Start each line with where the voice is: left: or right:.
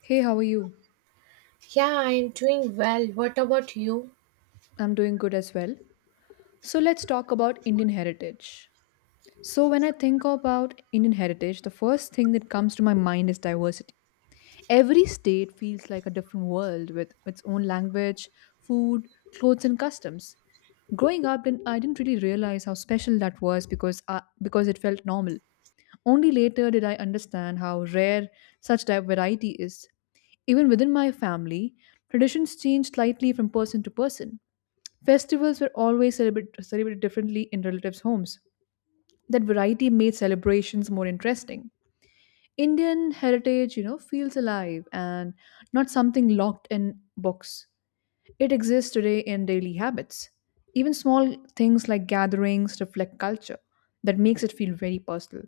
left: Hey, how are you?
right: Yeah, I'm doing well. What about you?
left: I'm doing good as well. So let's talk about Indian heritage. So when I think about Indian heritage, the first thing that comes to my mind is diversity. Every state feels like a different world with its own language, food, clothes and customs. Growing up, I didn't really realize how special that was because it felt normal. Only later did I understand how rare such variety is. Even within my family, traditions change slightly from person to person. Festivals were always celebrated differently in relatives' homes. That variety made celebrations more interesting. Indian heritage, feels alive and not something locked in books. It exists today in daily habits. Even small things like gatherings reflect culture that makes it feel very personal.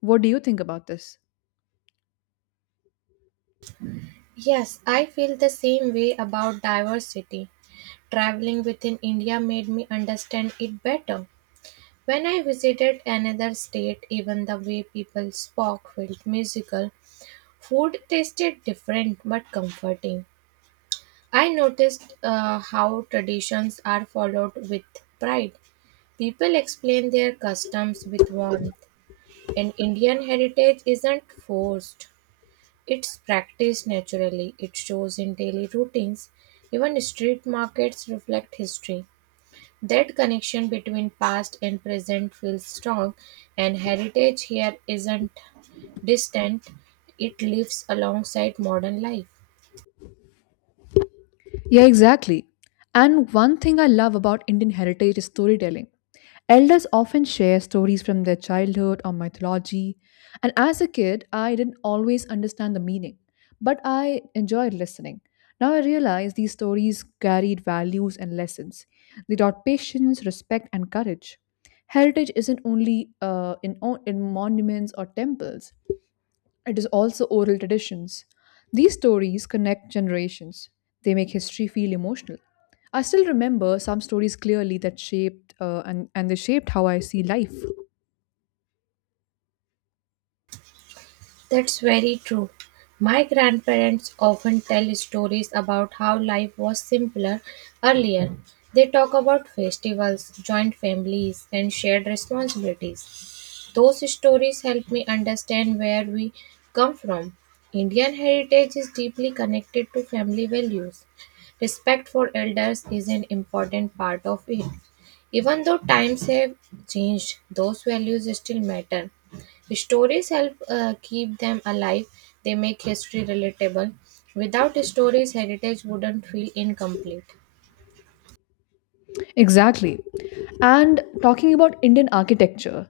left: What do you think about this?
right: Yes, I feel the same way about diversity. Traveling within India made me understand it better. When I visited another state, even the way people spoke felt musical. Food tasted different but comforting. I noticed how traditions are followed with pride. People explain their customs with warmth, and Indian heritage isn't forced. It's practiced naturally, it shows in daily routines. Even street markets reflect history. That connection between past and present feels strong, and heritage here isn't distant, it lives alongside modern life.
left: Yeah, exactly. And one thing I love about Indian heritage is storytelling. Elders often share stories from their childhood or mythology, and as a kid, I didn't always understand the meaning, but I enjoyed listening. Now I realize these stories carried values and lessons. They taught patience, respect, and courage. Heritage isn't only in monuments or temples, it is also oral traditions. These stories connect generations. They make history feel emotional. I still remember some stories clearly that shaped and they shaped how I see life.
right: That's very true. My grandparents often tell stories about how life was simpler earlier. They talk about festivals, joint families, and shared responsibilities. Those stories help me understand where we come from. Indian heritage is deeply connected to family values. Respect for elders is an important part of it. Even though times have changed, those values still matter. Stories help keep them alive, they make history relatable. Without stories, heritage wouldn't feel incomplete.
left: Exactly. And talking about Indian architecture,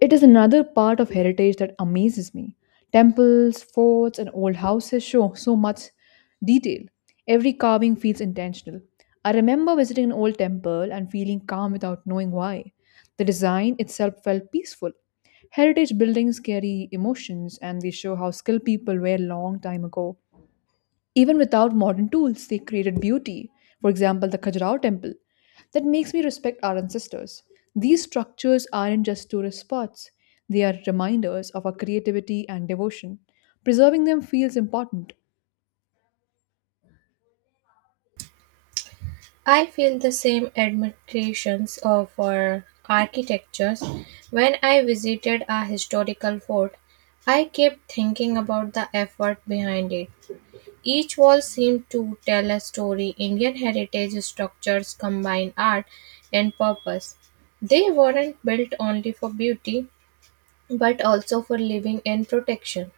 left: it is another part of heritage that amazes me. Temples, forts, and old houses show so much detail. Every carving feels intentional. I remember visiting an old temple and feeling calm without knowing why. The design itself felt peaceful. Heritage buildings carry emotions and they show how skilled people were long time ago. Even without modern tools, they created beauty. For example, the Khajuraho temple. That makes me respect our ancestors. These structures aren't just tourist spots, they are reminders of our creativity and devotion. Preserving them feels important.
right: I feel the same admirations of for architectures. When I visited a historical fort, I kept thinking about the effort behind it. Each wall seemed to tell a story. Indian heritage structures combine art and purpose. They weren't built only for beauty, but also for living and protection.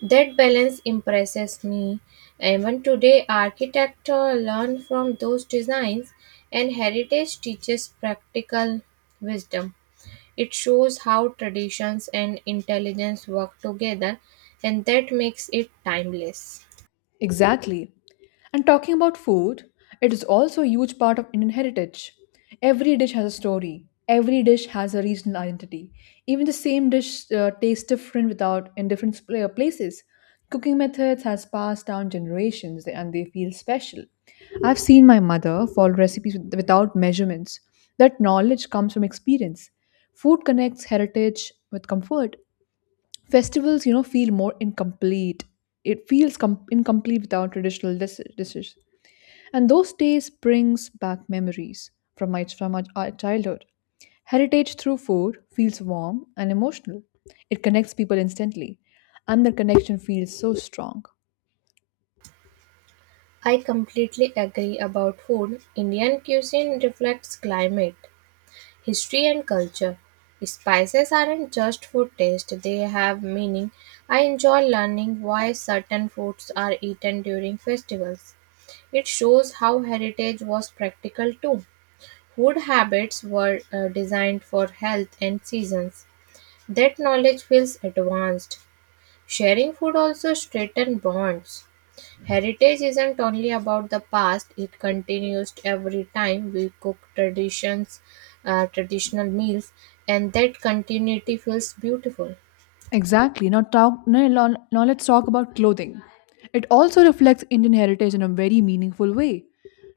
right: That balance impresses me. Even today, architects learn from those designs, and heritage teaches practical wisdom. It shows how traditions and intelligence work together, and that makes it timeless.
left: Exactly. And talking about food, it is also a huge part of Indian heritage. Every dish has a story, every dish has a regional identity. Even the same dish tastes different without in different places. Cooking methods has passed down generations and they feel special. I've seen my mother follow recipes without measurements. That knowledge comes from experience. Food connects heritage with comfort. Festivals, feel more incomplete. It feels incomplete without traditional dishes, and those days brings back memories from my from our childhood. Heritage through food feels warm and emotional. It connects people instantly, and the connection feels so strong.
right: I completely agree about food. Indian cuisine reflects climate, history, and culture. Spices aren't just for taste, they have meaning. I enjoy learning why certain foods are eaten during festivals. It shows how heritage was practical too. Food habits were designed for health and seasons. That knowledge feels advanced. Sharing food also strengthens bonds. Heritage isn't only about the past, it continues every time we cook traditions, traditional meals, and that continuity feels beautiful.
left: Exactly. Now let's talk about clothing. It also reflects Indian heritage in a very meaningful way.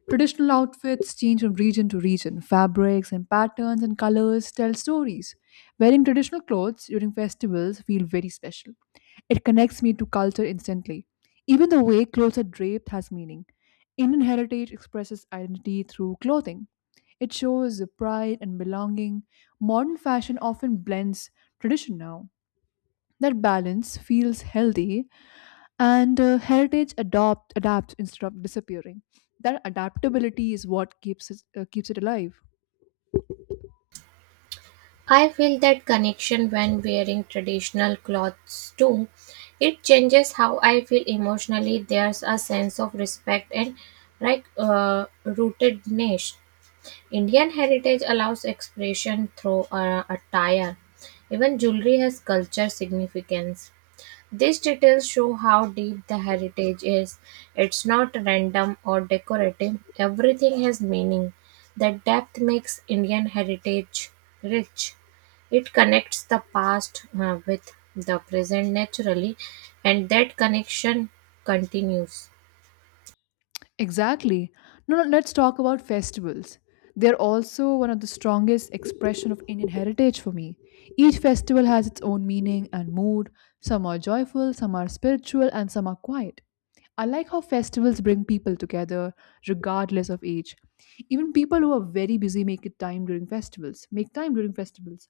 left: Traditional outfits change from region to region. Fabrics and patterns and colors tell stories. Wearing traditional clothes during festivals feel very special. It connects me to culture instantly. Even the way clothes are draped has meaning. Indian heritage expresses identity through clothing. It shows the pride and belonging. Modern fashion often blends tradition now. That balance feels healthy, and heritage adopt adapts instead of disappearing. That adaptability is what keeps it alive.
right: I feel that connection when wearing traditional clothes too. It changes how I feel emotionally. There's a sense of respect and like rootedness. Indian heritage allows expression through attire. Even jewelry has culture significance. These details show how deep the heritage is. It's not random or decorative, everything has meaning. That depth makes Indian heritage rich. It connects the past with the present naturally, and that connection continues.
left: Exactly. No, no, let's talk about festivals. They're also one of the strongest expression of Indian heritage for me. Each festival has its own meaning and mood. Some are joyful, some are spiritual, and some are quiet. I like how festivals bring people together regardless of age. Even people who are very busy make it time during festivals. Make time during festivals,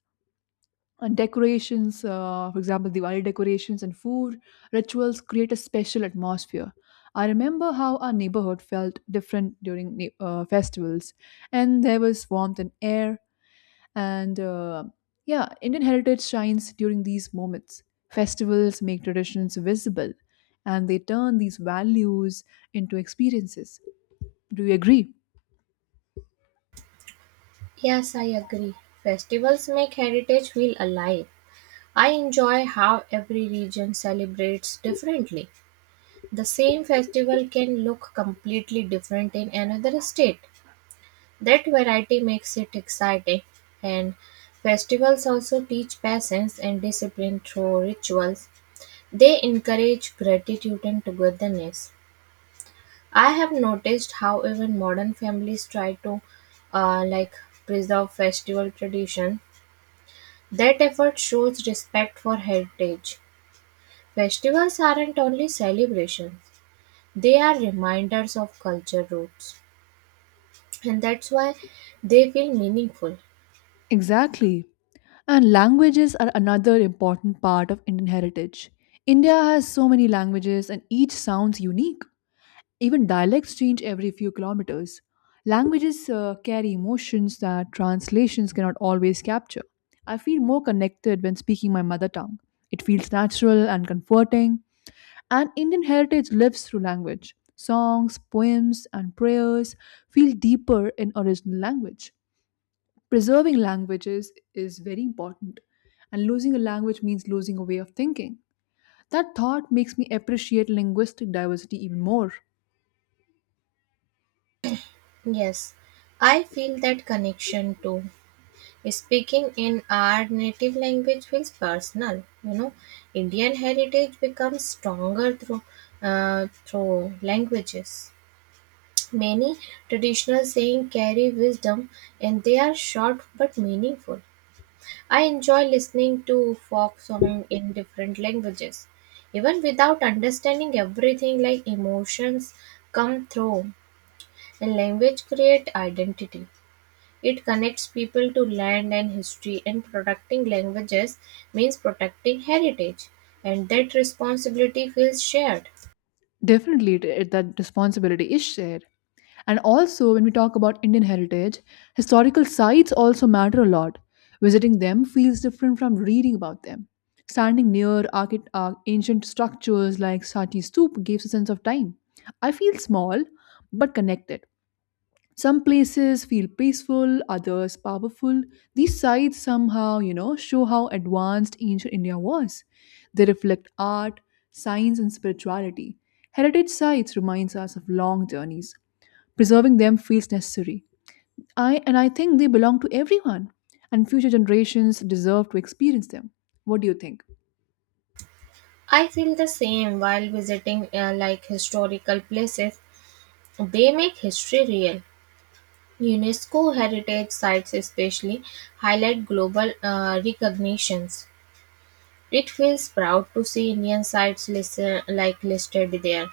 left: and decorations, for example, Diwali decorations and food rituals create a special atmosphere. I remember how our neighborhood felt different during festivals, and there was warmth and air. And uh, yeah, Indian heritage shines during these moments. Festivals make traditions visible, and they turn these values into experiences. Do you agree?
right: Yes, I agree. Festivals make heritage feel alive. I enjoy how every region celebrates differently. The same festival can look completely different in another state. That variety makes it exciting. And festivals also teach patience and discipline through rituals. They encourage gratitude and togetherness. I have noticed how even modern families try to like preserve festival tradition. That effort shows respect for heritage. Festivals aren't only celebrations, they are reminders of culture roots, and that's why they feel meaningful.
left: Exactly. And languages are another important part of Indian heritage. India has so many languages and each sounds unique. Even dialects change every few kilometers. Languages carry emotions that translations cannot always capture. I feel more connected when speaking my mother tongue. It feels natural and comforting, and Indian heritage lives through language. Songs, poems, and prayers feel deeper in original language. Preserving languages is very important, and losing a language means losing a way of thinking. That thought makes me appreciate linguistic diversity even more.
right: Yes, I feel that connection too. Speaking in our native language feels personal. You know, Indian heritage becomes stronger through languages. Many traditional saying carry wisdom, and they are short but meaningful. I enjoy listening to folk song in different languages even without understanding everything like emotions come through. And language create identity. It connects people to land and history, and protecting languages means protecting heritage, and that responsibility feels shared.
left: Definitely, that responsibility is shared. And also, when we talk about Indian heritage, historical sites also matter a lot. Visiting them feels different from reading about them. Standing near ancient structures like Sati Stupa gives a sense of time. I feel small but connected. Some places feel peaceful, others powerful. These sites somehow, show how advanced ancient India was. They reflect art, science, and spirituality. Heritage sites reminds us of long journeys. Preserving them feels necessary. I think they belong to everyone, and future generations deserve to experience them. What do you think?
right: I feel the same while visiting like historical places. They make history real. UNESCO heritage sites especially highlight global recognitions. It feels proud to see Indian sites listen, like listed there.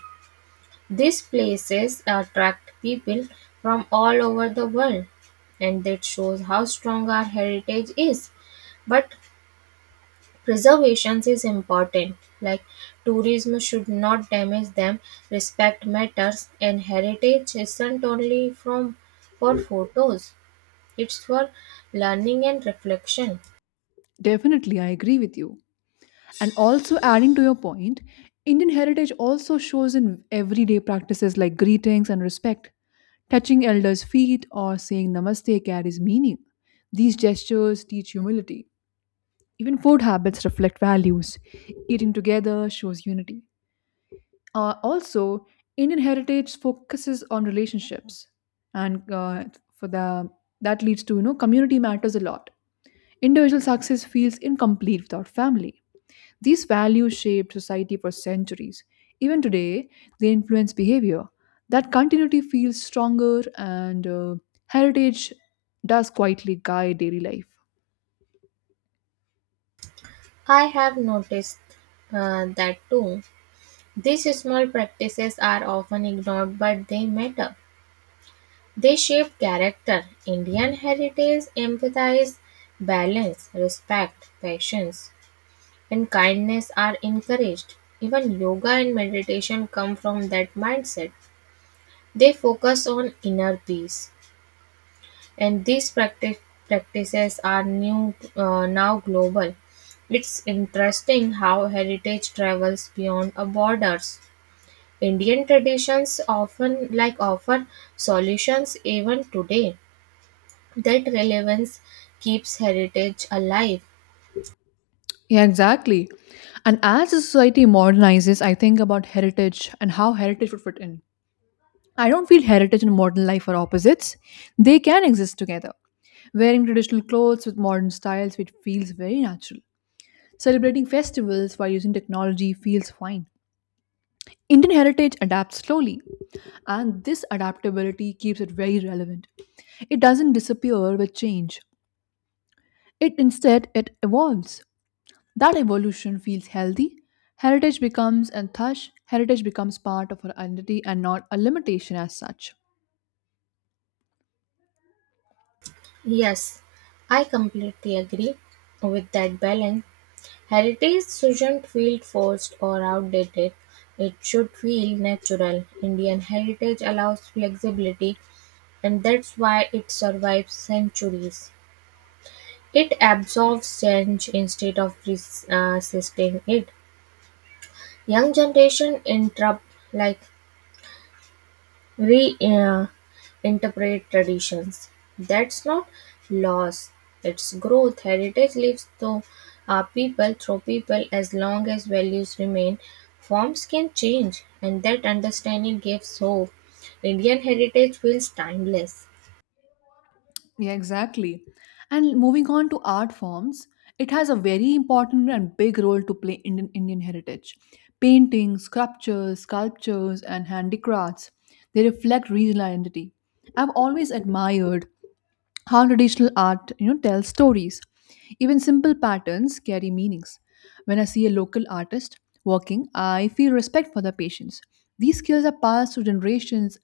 right: These places attract people from all over the world, and that shows how strong our heritage is. But preservation is important. Like tourism should not damage them. Respect matters, and heritage isn't only from for photos. It's for learning and reflection.
left: Definitely, I agree with you. And also adding to your point, Indian heritage also shows in everyday practices like greetings and respect. Touching elders' feet or saying namaste carries meaning. These gestures teach humility. Even food habits reflect values. Eating together shows unity. Also, Indian heritage focuses on relationships, and for the that leads to, community matters a lot. Individual success feels incomplete without family. These values shaped society for centuries. Even today, they influence behavior. That continuity feels stronger, and heritage does quietly guide daily life.
right: I have noticed that too. These small practices are often ignored, but they matter. They shape character. Indian heritage, empathize, balance, respect, patience, and kindness are encouraged. Even yoga and meditation come from that mindset. They focus on inner peace, and these practices are new, now global. It's interesting how heritage travels beyond our borders. Indian traditions often like offer solutions even today. That relevance keeps heritage alive.
left: Yeah, exactly. And as the society modernizes, I think about heritage and how heritage would fit in. I don't feel heritage and modern life are opposites. They can exist together. Wearing traditional clothes with modern styles, it feels very natural. Celebrating festivals while using technology feels fine. Indian heritage adapts slowly, and this adaptability keeps it very relevant. It doesn't disappear with change. It instead it evolves. That evolution feels healthy. Heritage becomes and thus heritage becomes part of our identity and not a limitation as such.
right: Yes, I completely agree with that balance. Heritage shouldn't feel forced or outdated. It should feel natural. Indian heritage allows flexibility, and that's why it survives centuries. It absorbs change instead of resisting it. Young generation interrupt, like reinterpret traditions. That's not loss, it's growth. Heritage lives through people, as long as values remain. Forms can change, and that understanding gives hope. Indian heritage feels timeless.
left: Yeah, exactly. And moving on to art forms, it has a very important and big role to play in Indian heritage. Paintings, sculptures, and handicrafts, they reflect regional identity. I've always admired how traditional art, tells stories. Even simple patterns carry meanings. When I see a local artist working, I feel respect for their patience. These skills are passed to generations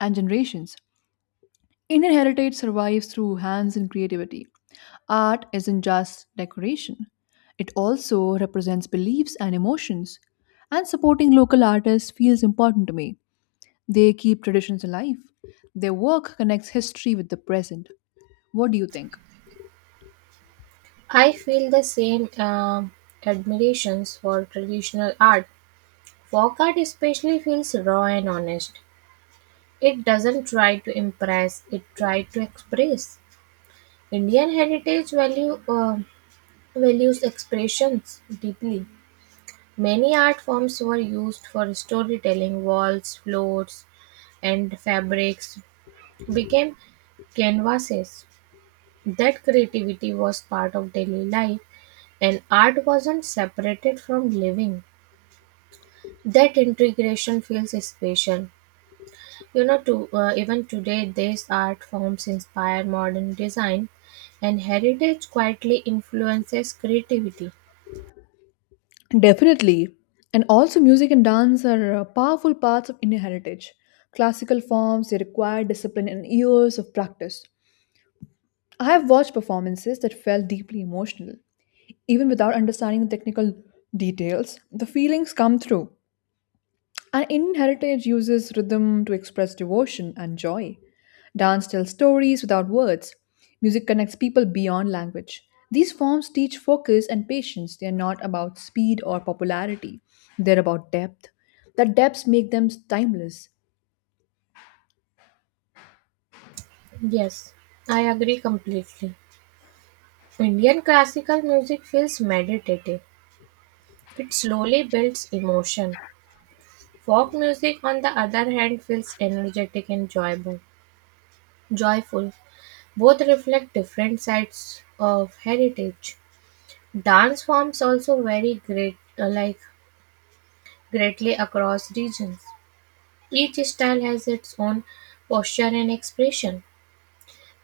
left: and generations. Indian heritage survives through hands and creativity. Art isn't just decoration, it also represents beliefs and emotions. And supporting local artists feels important to me. They keep traditions alive. Their work connects history with the present. What do you think?
right: I feel the same admirations for traditional art. Folk art especially feels raw and honest. It doesn't try to impress, it tries to express. Indian heritage values expressions deeply. Many art forms were used for storytelling. Walls, floors, and fabrics became canvases. That creativity was part of daily life, and art wasn't separated from living. That integration feels special. You know, to even today, these art forms inspire modern design, and heritage quietly influences creativity.
left: Definitely. And also, music and dance are powerful parts of Indian heritage. Classical forms, they require discipline and years of practice. I have watched performances that felt deeply emotional. Even without understanding the technical details, the feelings come through. And Indian heritage uses rhythm to express devotion and joy. Dance tells stories without words. Music connects people beyond language. These forms teach focus and patience. They are not about speed or popularity, they're about depth. That depths make them timeless.
right: Yes, I agree completely. Indian classical music feels meditative. It slowly builds emotion. Folk music, on the other hand, feels energetic and joyful. Joyful. Both reflect different sides of heritage. Dance forms also vary greatly across regions. Each style has its own posture and expression.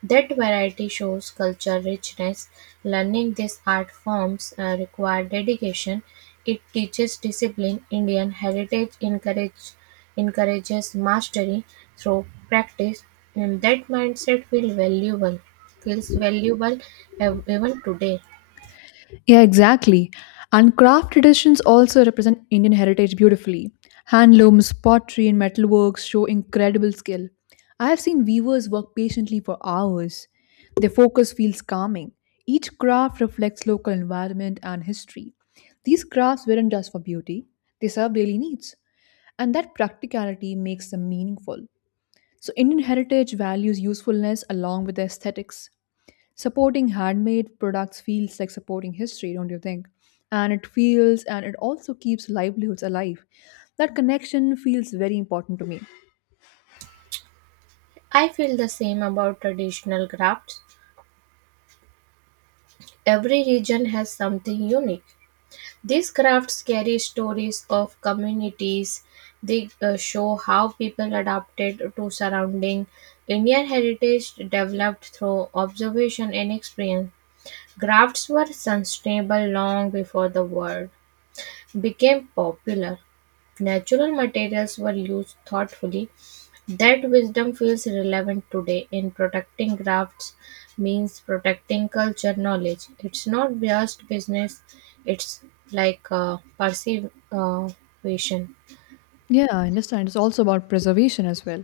right: That variety shows cultural richness. Learning these art forms requires dedication. It teaches discipline. Indian heritage encourages mastery through practice, and that mindset feels valuable. Feels valuable even today.
left: Yeah, exactly. And craft traditions also represent Indian heritage beautifully. Handlooms, pottery, and metalworks show incredible skill. I have seen weavers work patiently for hours. Their focus feels calming. Each craft reflects local environment and history. These crafts weren't just for beauty, they serve daily needs, and that practicality makes them meaningful. So, Indian heritage values usefulness along with aesthetics. Supporting handmade products feels like supporting history, don't you think? And it feels and it also keeps livelihoods alive. That connection feels very important to me.
right: I feel the same about traditional crafts. Every region has something unique. These crafts carry stories of communities. They show how people adapted to surrounding. Indian heritage developed through observation and experience. Crafts were sustainable long before the word became popular. Natural materials were used thoughtfully. That wisdom feels relevant today, in protecting crafts means protecting culture knowledge. It's not just business, it's like preservation.
left: Yeah, I understand, it's also about preservation as well.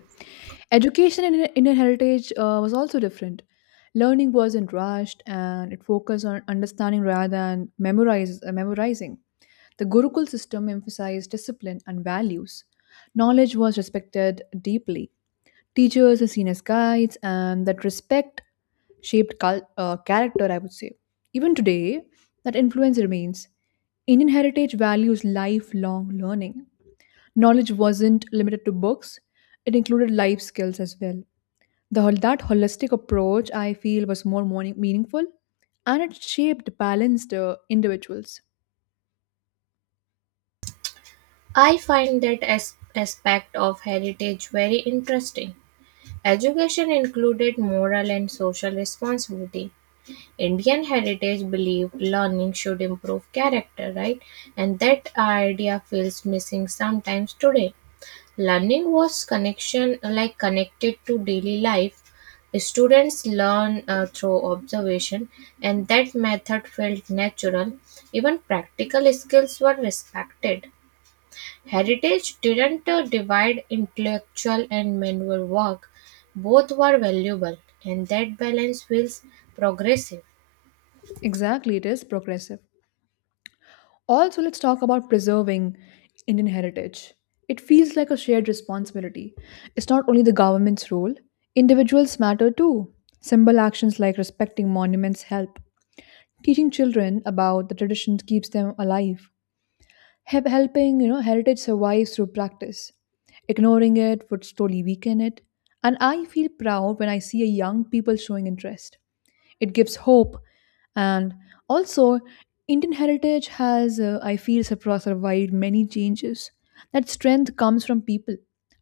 left: Education in Indian heritage was also different. Learning wasn't rushed and it focused on understanding rather than memorizing. The Gurukul system emphasized discipline and values. Knowledge was respected deeply. Teachers are seen as guides, and that respect shaped character, I would say. Even today, that influence remains. Indian heritage values lifelong learning. Knowledge wasn't limited to books, it included life skills as well. That holistic approach, I feel, was more meaningful and it shaped balanced individuals.
right: I find that aspect of heritage very interesting. Education included moral and social responsibility. Indian heritage believed learning should improve character, right? And that idea feels missing sometimes today. Learning was connection like connected to daily life. Students learn through observation, and that method felt natural. Even practical skills were respected. Heritage didn't divide intellectual and manual work, both were valuable, and that balance feels progressive.
left: Exactly, it is progressive. Also, let's talk about preserving Indian heritage. It feels like a shared responsibility. It's not only the government's role, individuals matter too. Simple actions like respecting monuments help. Teaching children about the traditions keeps them alive. Helping, heritage survive through practice. Ignoring it would slowly weaken it. And I feel proud when I see a young people showing interest. It gives hope. And also, Indian heritage has I feel survived many changes. That strength comes from people.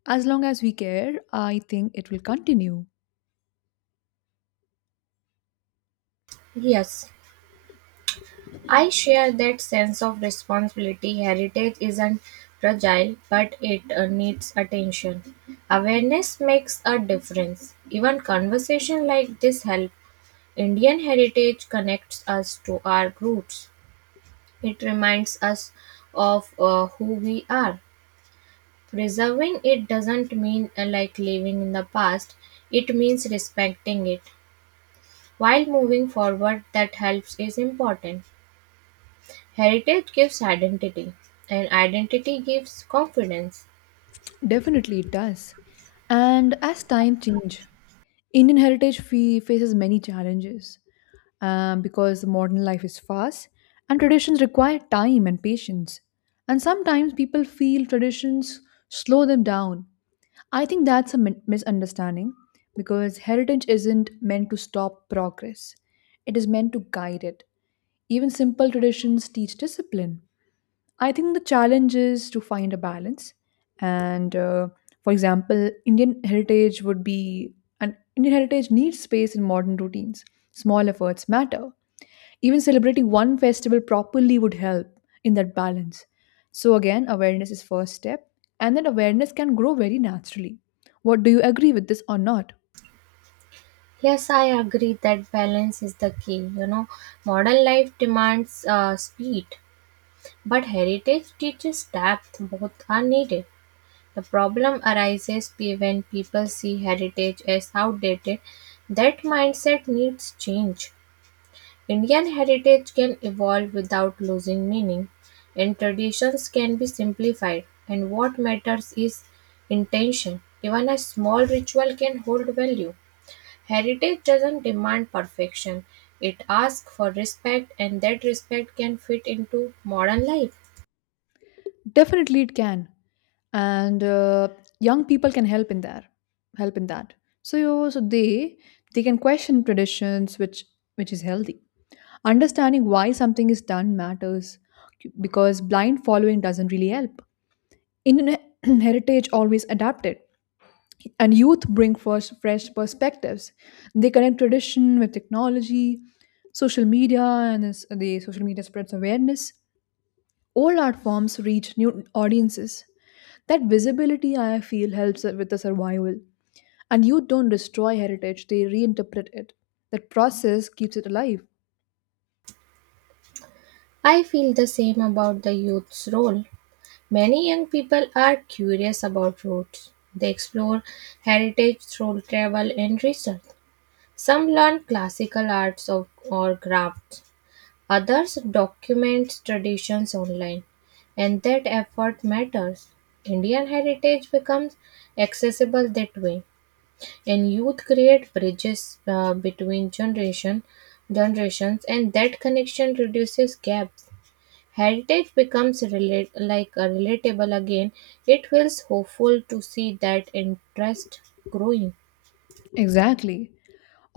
left: As long as we care, I think it will continue.
right: Yes. I share that sense of responsibility. Heritage isn't fragile, but it needs attention. Awareness makes a difference. Even conversation like this help. Indian heritage connects us to our roots. It reminds us of who we are. Preserving it doesn't mean like living in the past. It means respecting it while moving forward. That helps is important. Heritage gives identity, and identity gives confidence.
left: Definitely it does. And as time change, Indian heritage faces many challenges, because modern life is fast and traditions require time and patience, and sometimes people feel traditions slow them down. I think that's a misunderstanding, because heritage isn't meant to stop progress, it is meant to guide it. Even simple traditions teach discipline. I think the challenge is to find a balance. And For example, Indian heritage would be, and Indian heritage needs space in modern routines. Small efforts matter. Even celebrating one festival properly would help in that balance. So again, awareness is first step, and then awareness can grow very naturally. What do you agree with this or not?
right: Yes, I agree that balance is the key. You know, modern life demands speed, but heritage teaches depth. Both are needed. The problem arises when people see heritage as outdated. That mindset needs change. Indian heritage can evolve without losing meaning, and traditions can be simplified, and what matters is intention. Even a small ritual can hold value. Heritage doesn't demand perfection, it asks for respect, and that respect can fit into modern life.
left: Definitely it can. And Young people can help in that. So they can question traditions, which is healthy. Understanding why something is done matters, because blind following doesn't really help. Indian heritage always adapted. And youth bring first fresh perspectives. They connect tradition with technology, social media. And the social media spreads awareness, old art forms reach new audiences. That visibility, I feel, helps with the survival. And youth don't destroy heritage, they reinterpret it. That process keeps it alive.
right: I feel the same about the youth's role. Many young people are curious about roots. They explore heritage through travel and research. Some learn classical arts or crafts, others document traditions online, and that effort matters. Indian heritage becomes accessible that way, and youth create bridges between generations, and that connection reduces gaps. Heritage becomes relate, like relatable again. It feels hopeful to see that interest growing.
left: Exactly.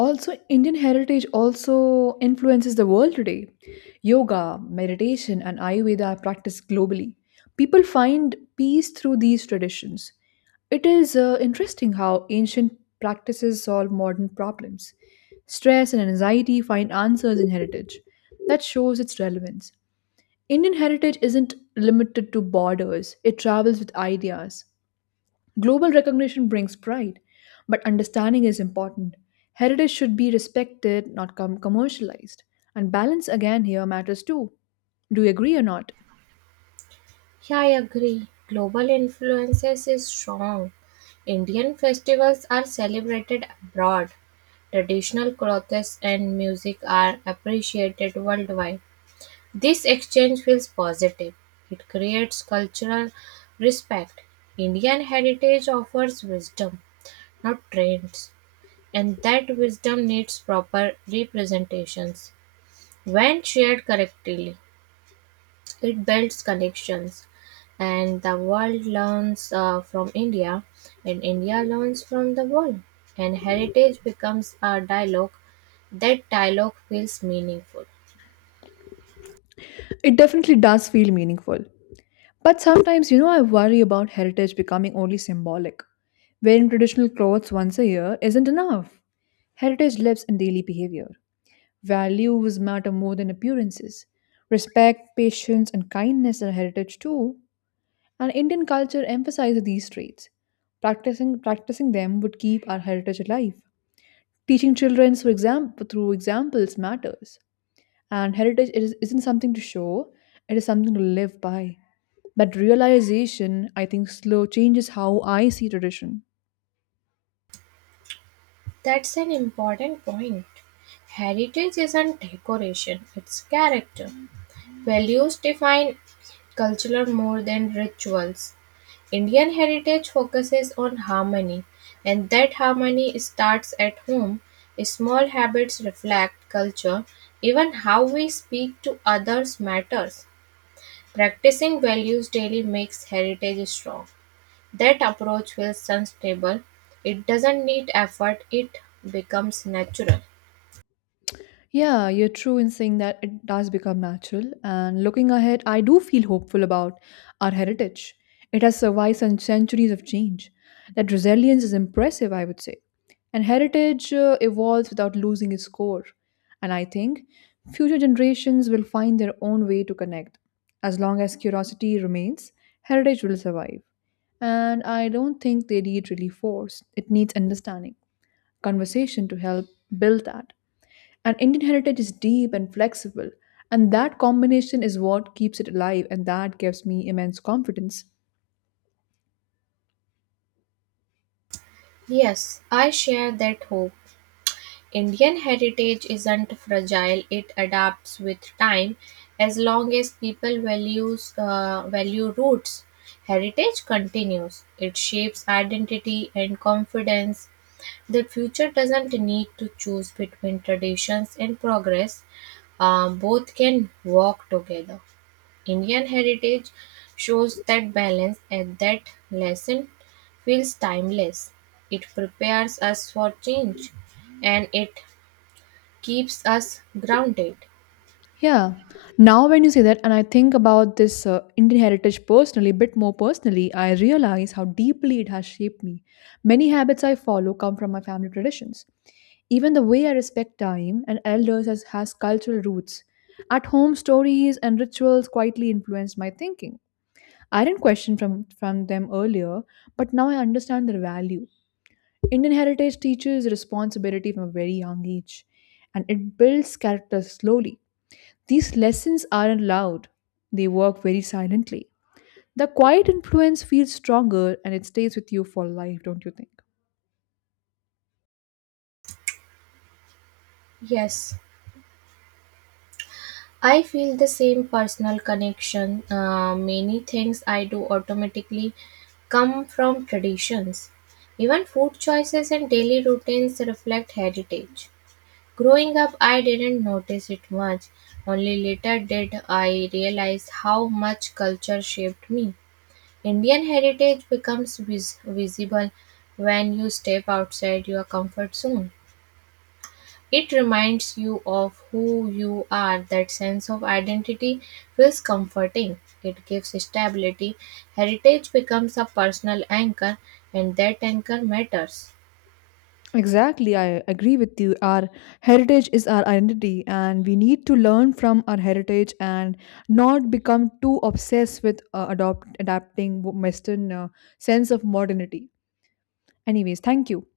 left: Also, Indian heritage also influences the world today. Yoga, meditation and ayurveda are practiced globally. People find peace through these traditions. It is interesting how ancient practices solve modern problems. Stress and anxiety find answers in heritage. That shows its relevance. Indian heritage isn't limited to borders, it travels with ideas. Global recognition brings pride, but understanding is important. Heritage should be respected, not commercialized. And balance again here matters too. Do you agree or not?
right: Yeah, I agree. Global influences is strong. Indian festivals are celebrated abroad. Traditional clothes and music are appreciated worldwide. This exchange feels positive. It creates cultural respect. Indian heritage offers wisdom, not trends, and that wisdom needs proper representations when shared correctly. It builds connections, and the world learns from India, and India learns from the world. And heritage becomes a dialogue. That dialogue feels meaningful.
left: It definitely does feel meaningful. But sometimes, you know, I worry about heritage becoming only symbolic. Wearing traditional clothes once a year isn't enough. Heritage lives in daily behavior. Values matter more than appearances. Respect, patience, and kindness are heritage too. And Indian culture emphasizes these traits. Practicing them would keep our heritage alive. Teaching children through examples matters. And heritage isn't something to show, it is something to live by. That realization, I think, slow changes how I see tradition.
right: That's an important point. Heritage isn't decoration, it's character. Values define culture more than rituals. Indian heritage focuses on harmony, and that harmony starts at home. Small habits reflect culture. Even how we speak to others matters. Practicing values daily makes heritage strong. That approach feels sustainable. It doesn't need effort, it becomes natural.
left: Yeah, you're true in saying that it does become natural. And looking ahead, I do feel hopeful about our heritage. It has survived some centuries of change. That resilience is impressive, I would say. And heritage evolves without losing its core. And I think future generations will find their own way to connect. As long as curiosity remains, heritage will survive. And I don't think they need really force, it needs understanding, conversation to help build that. And Indian heritage is deep and flexible, and that combination is what keeps it alive, and that gives me immense confidence.
right: Yes, I share that hope. Indian heritage isn't fragile, it adapts with time. As long as people values value roots, heritage continues. It shapes identity and confidence. The future doesn't need to choose between traditions and progress. Both can walk together. Indian heritage shows that balance and that lesson feels timeless. It prepares us for change and it keeps us grounded.
left: Yeah, now when you say that, and I think about this Indian heritage personally, a bit more personally, I realize how deeply it has shaped me. Many habits I follow come from my family traditions. Even the way I respect time and elders has cultural roots. At home, stories and rituals quietly influenced my thinking. I didn't question from them earlier, but now I understand their value. Indian heritage teaches responsibility from a very young age, and it builds character slowly. These lessons aren't loud, they work very silently. The quiet influence feels stronger and it stays with you for life, don't you think?
right: Yes, I feel the same personal connection. Many things I do automatically come from traditions. Even food choices and daily routines reflect heritage. Growing up, I didn't notice it much. Only later did I realize how much culture shaped me. Indian heritage becomes visible when you step outside your comfort zone. It reminds you of who you are. That sense of identity feels comforting. It gives stability. Heritage becomes a personal anchor, and that anchor matters.
left: Exactly, I agree with you. Our heritage is our identity, and we need to learn from our heritage and not become too obsessed with adopt adapting Western sense of modernity. Anyways, thank you.